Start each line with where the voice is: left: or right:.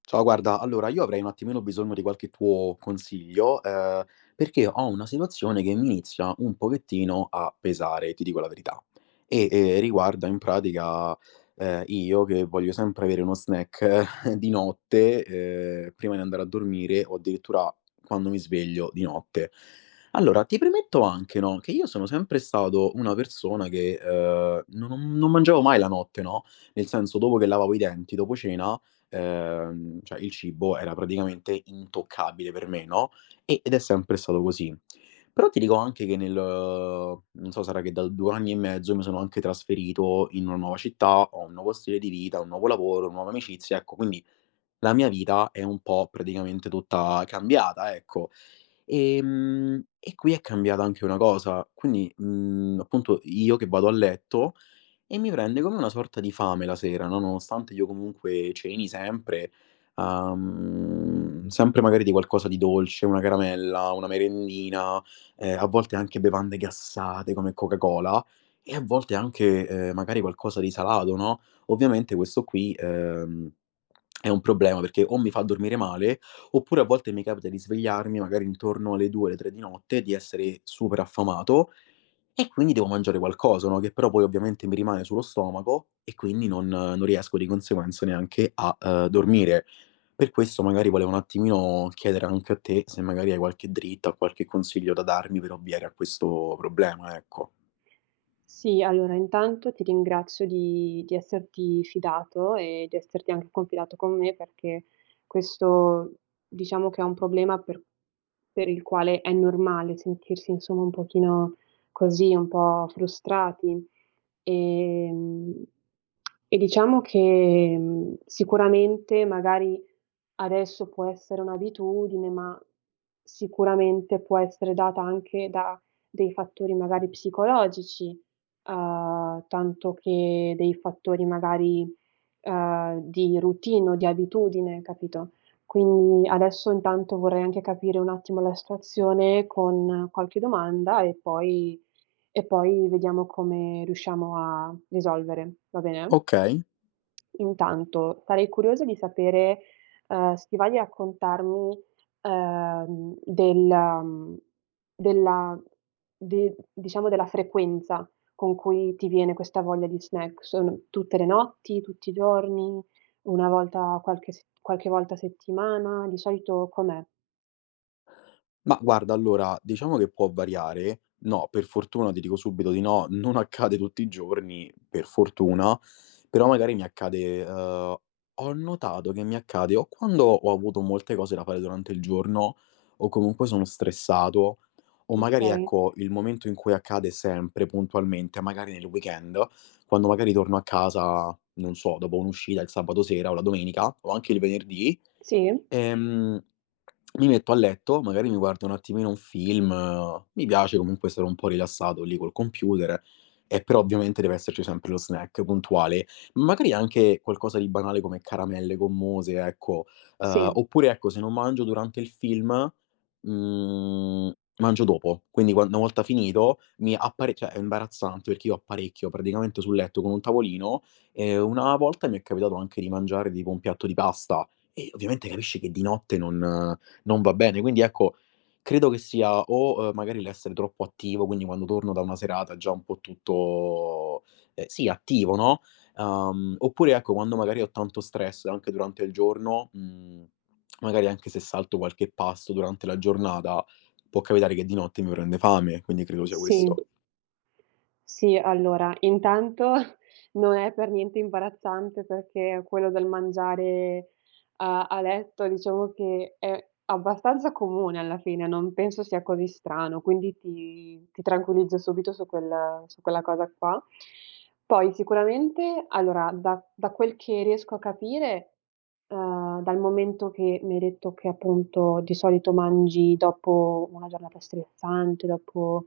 left: Ciao, guarda, allora io avrei un attimino bisogno di qualche tuo consiglio, perché ho una situazione che mi inizia un pochettino a pesare, ti dico la verità. Riguarda in pratica, io che voglio sempre avere uno snack di notte, prima di andare a dormire o addirittura quando mi sveglio di notte. Allora, ti premetto anche, no, che io sono sempre stato una persona che, non mangiavo mai la notte, no, nel senso dopo che lavavo i denti, dopo cena, cioè il cibo era praticamente intoccabile per me, no, ed è sempre stato così. Però ti dico anche che nel non so, sarà che da 2 anni e mezzo mi sono anche trasferito in una nuova città, ho un nuovo stile di vita, un nuovo lavoro, nuove amicizie, ecco, quindi la mia vita è un po' praticamente tutta cambiata, ecco. E qui è cambiata anche una cosa, quindi, appunto io che vado a letto e mi prende come una sorta di fame la sera, no, nonostante io comunque ceni sempre, sempre magari di qualcosa di dolce, una caramella, una merendina, a volte anche bevande gassate come Coca-Cola e a volte anche, magari qualcosa di salato, no. Ovviamente questo qui, è un problema perché o mi fa dormire male, oppure a volte mi capita di svegliarmi magari intorno alle 2, alle 3 di notte, di essere super affamato e quindi devo mangiare qualcosa, no, che però poi ovviamente mi rimane sullo stomaco e quindi non riesco di conseguenza neanche a, dormire. Per questo magari volevo un attimino chiedere anche a te se magari hai qualche dritta o qualche consiglio da darmi per ovviare a questo problema, ecco.
right: Sì, allora intanto ti ringrazio di esserti fidato e di esserti anche confidato con me, perché questo, diciamo, che è un problema per il quale è normale sentirsi, insomma, un pochino così, un po' frustrati. Ehm, e diciamo che, sicuramente magari adesso può essere un'abitudine, ma sicuramente può essere data anche da dei fattori magari psicologici, tanto che dei fattori magari, di routine o di abitudine, capito? Quindi adesso intanto vorrei anche capire un attimo la situazione con qualche domanda e poi vediamo come riusciamo a risolvere, va bene?
left: Okay.
right: Intanto sarei curiosa di sapere, se ti va di raccontarmi, della mhmm, della de diciamo della frequenza con cui ti viene questa voglia di snack. Sono tutte le notti, tutti i giorni, una volta qualche volta a settimana? Di solito com'è?
left: Ma guarda, allora, diciamo che può variare. No, per fortuna ti dico subito di no, non accade tutti i giorni, per fortuna, però magari mi accade, ho notato che mi accade o quando ho avuto molte cose da fare durante il giorno o comunque sono stressato, o magari
right: Okay.
left: ecco, il momento in cui accade sempre puntualmente, magari nel weekend, quando magari torno a casa, non so, dopo un'uscita il sabato sera o la domenica o anche il venerdì.
right: Sì?
left: Ehm, Mi metto a letto, magari mi guardo un attimino un film, mi piace comunque stare un po' rilassato lì col computer, e però ovviamente deve esserci sempre lo snack puntuale, magari anche qualcosa di banale come caramelle gommose, ecco.
right: Sì.
left: Oppure ecco, se non mangio durante il film, mhmm, mangio dopo. Quindi quan una volta finito mi appare cioè è imbarazzante perché io apparecchio praticamente sul letto con un tavolino e una volta mi è capitato anche di mangiare tipo un piatto di pasta. E ovviamente capisci che di notte non va bene. Quindi ecco, credo che sia o, magari l'essere troppo attivo, quindi quando torno da una serata già un po' tutto, sì attivo, no, oppure ecco quando magari ho tanto stress anche durante il giorno, magari anche se salto qualche pasto durante la giornata, può capitare che di notte mi prende fame, quindi credo sia
right: Sì.
left: questo.
right: Sì, allora, intanto non è per niente imbarazzante, perché quello del mangiare a letto, diciamo, che è abbastanza comune alla fine, non penso sia così strano, quindi ti tranquillizzo subito su quella cosa qua. Poi sicuramente, allora, da quel che riesco a capire, dal momento che mi hai detto che appunto di solito mangi dopo una giornata stressante, dopo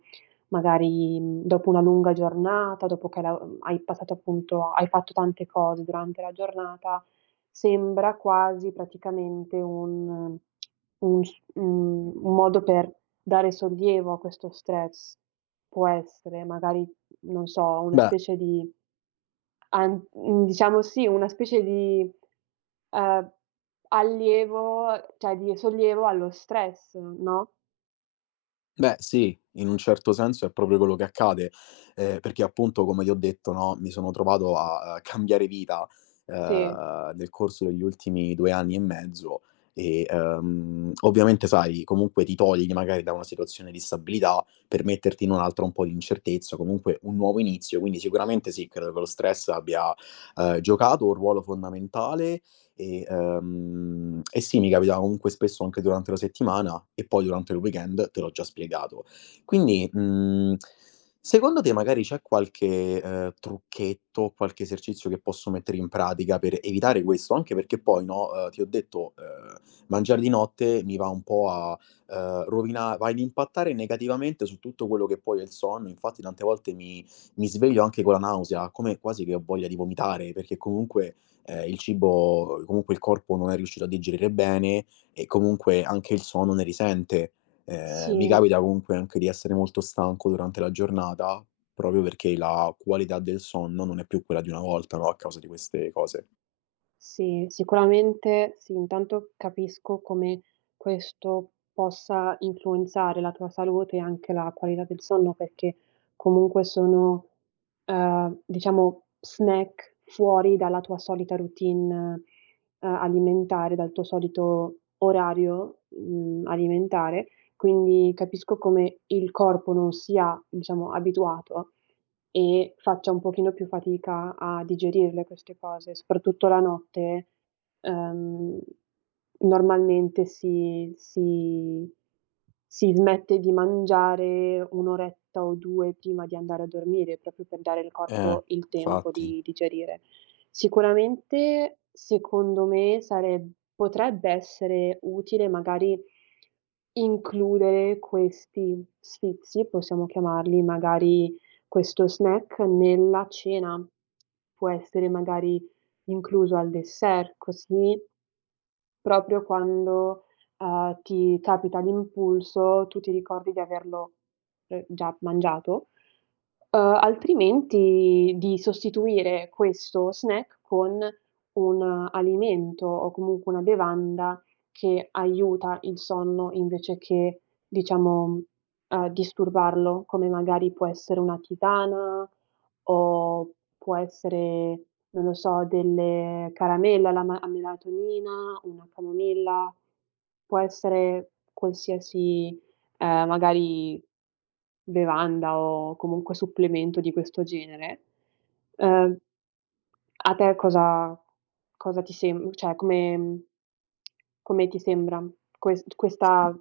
right: magari, dopo una lunga giornata, dopo che la hai passato, appunto, hai fatto tante cose durante la giornata, sembra quasi praticamente un modo per dare sollievo a questo stress. Può essere magari, non so, una
left: Beh
right: specie di an mhmm, diciamo sì, una specie di, ehm, allievo, cioè, di sollievo allo stress, no?
left: Beh sì, in un certo senso è proprio quello che accade, perché appunto come ti ho detto, no, mi sono trovato a cambiare vita,
right: Sì,
left: nel corso degli ultimi 2 anni e mezzo e, ovviamente sai, comunque ti togli magari da una situazione di stabilità per metterti in un'altra un po' di incertezza, comunque un nuovo inizio, quindi sicuramente sì, credo che lo stress abbia, giocato un ruolo fondamentale e sì, mi capitava comunque spesso anche durante la settimana e poi durante il weekend, te l'ho già spiegato. Quindi, secondo te magari c'è qualche, trucchetto, qualche esercizio che posso mettere in pratica per evitare questo? Anche perché poi, no, ti ho detto, mangiare di notte mi va un po' a, rovina va ad impattare negativamente su tutto quello che poi è il sonno, infatti tante volte mi sveglio anche con la nausea, come quasi che ho voglia di vomitare, perché comunque il cibo comunque il corpo non è riuscito a digerire bene e comunque anche il sonno ne risente. Mi
right: sì.
left: capita comunque anche di essere molto stanco durante la giornata, proprio perché la qualità del sonno non è più quella di una volta, no, a causa di queste cose.
right: Sì, sicuramente sì, intanto capisco come questo possa influenzare la tua salute e anche la qualità del sonno, perché comunque sono, diciamo, snack fuori dalla tua solita routine, alimentare, dal tuo solito orario, alimentare, quindi capisco come il corpo non sia, diciamo, abituato e faccia un pochino più fatica a digerirle queste cose, soprattutto la notte. ehm, Normalmente si smette di mangiare 1 oretta o 2 prima di andare a dormire, proprio per dare al
left: Eh,
right: corpo il tempo
left: infatti.
right: di digerire. Sicuramente, secondo me, sareb potrebbe essere utile magari includere questi sfizi, possiamo chiamarli, magari questo snack nella cena. Può essere magari incluso al dessert, così proprio quando, ti capita l'impulso, tu ti ricordi di averlo, già mangiato, altrimenti di sostituire questo snack con un alimento o comunque una bevanda che aiuta il sonno invece che, diciamo, disturbarlo, come magari può essere una tisana o può essere, non lo so, delle caramelle alla ma a melatonina, una camomilla. Può essere qualsiasi, magari bevanda o comunque supplemento di questo genere. Ehm, a te cosa cosa ti sem cioè come ti sembra ques questa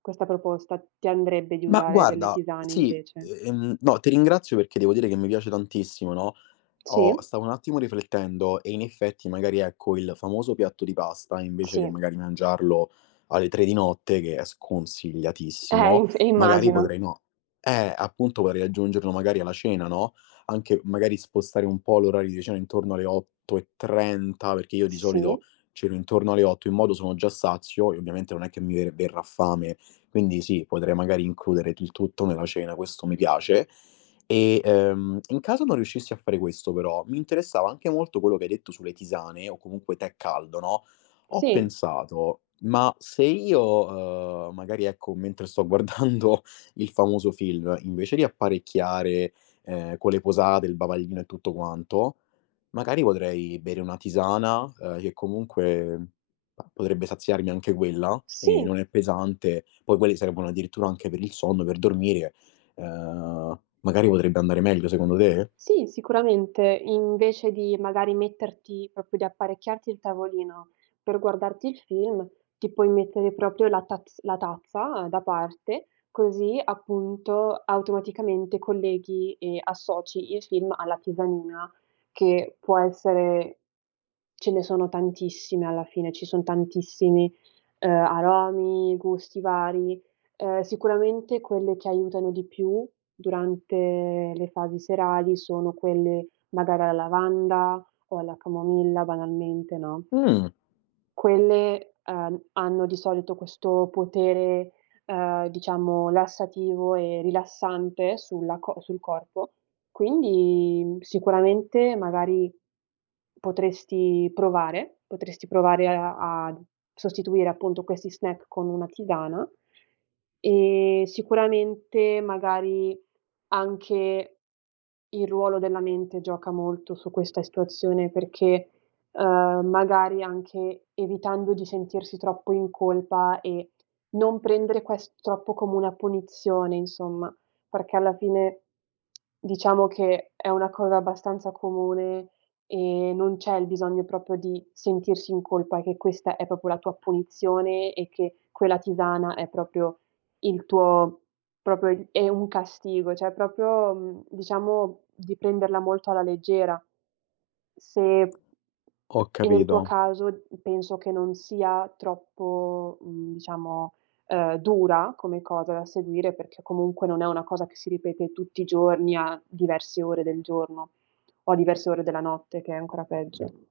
right: questa proposta? Ti andrebbe di
left: Ma
right: usare delle
left: guarda,
right: tisane
left: sì,
right: invece?
left: no, ti ringrazio perché devo dire che mi piace tantissimo, no.
right: Sì,
left: Oh, stavo un attimo riflettendo e in effetti magari ecco il famoso piatto di pasta, invece che
right: sì.
left: magari mangiarlo alle 3 di notte, che è sconsigliatissimo,
right: Inf
left: magari
right: immagino.
left: potrei no appunto potrei aggiungerlo magari alla cena, no, anche magari spostare un po' l'orario di cena intorno alle 8:30, perché io di solito
right: Sì,
left: ceno intorno alle 8, in modo sono già sazio e ovviamente non è che mi verrà fame. Quindi sì, potrei magari includere il tutto nella cena, questo mi piace. E, in caso non riuscissi a fare questo però, mi interessava anche molto quello che hai detto sulle tisane o comunque tè caldo, no, ho
right: sì,
left: pensato: ma se io, magari ecco, mentre sto guardando il famoso film, invece di apparecchiare, con le posate, il bavaglino e tutto quanto, magari potrei bere una tisana, che comunque pa potrebbe saziarmi anche quella, e
right: sì.
left: non è pesante. Poi quelle servono addirittura anche per il sonno, per dormire. Magari potrebbe andare meglio secondo te?
right: Sì, sicuramente, invece di magari metterti proprio di apparecchiarti il tavolino per guardarti il film, ti puoi mettere proprio la tazza da parte, così appunto automaticamente colleghi e associ il film alla tisanina, che può essere ce ne sono tantissime alla fine, ci son tantissimi, aromi, gusti vari. Sicuramente quelle che aiutano di più durante le fasi serali sono quelle magari alla lavanda o alla camomilla, banalmente, no?
left: Mh,
right: Quelle, hanno di solito questo potere, diciamo, lassativo e rilassante sul corpo, quindi sicuramente magari potresti provare a a sostituire, appunto, questi snack con una tisana, e sicuramente magari anche il ruolo della mente gioca molto su questa situazione, perché magari anche evitando di sentirsi troppo in colpa e non prendere ques troppo come una punizione, insomma, perché alla fine, diciamo, che è una cosa abbastanza comune e non c'è il bisogno proprio di sentirsi in colpa, che questa è proprio la tua punizione e che quella tisana è proprio il tuo, proprio il è un castigo, cioè, proprio, diciamo di prenderla molto alla leggera. Se
left: ho
right: e nel
left: capito.
right: tuo caso penso che non sia troppo, diciamo, dura come cosa da seguire, perché comunque non è una cosa che si ripete tutti i giorni a diverse ore del giorno o a diverse ore della notte, che è ancora peggio. Mh.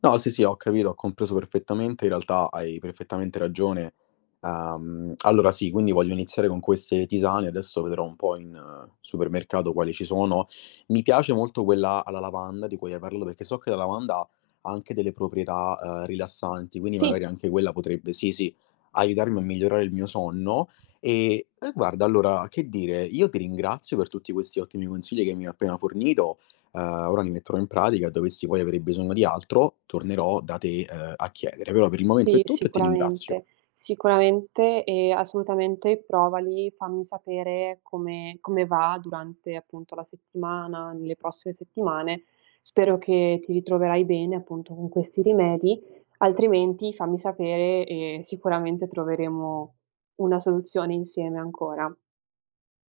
left: No, sì, sì, ho capito, ho compreso perfettamente, in realtà hai perfettamente ragione. Allora sì, quindi voglio iniziare con queste tisane, adesso vedrò un po' in supermercato quali ci sono. Mi piace molto quella alla lavanda di cui hai parlato, perché so che la lavanda ha anche delle proprietà rilassanti, quindi magari
right: Sì.
left: anche quella potrebbe, sì, sì, aiutarmi a migliorare il mio sonno. E guarda, allora, che dire, io ti ringrazio per tutti questi ottimi consigli che mi hai appena fornito. Ehm, ora li metterò in pratica e dovessi poi avere bisogno di altro, tornerò da te, a chiedere. Però per il momento
right: Sì,
left: è tutto e ti ringrazio.
right: sicuramente. Sicuramente e assolutamente provali, fammi sapere come va durante, appunto, la settimana, nelle prossime settimane. Spero che ti ritroverai bene, appunto, con questi rimedi, altrimenti fammi sapere e sicuramente troveremo una soluzione insieme ancora.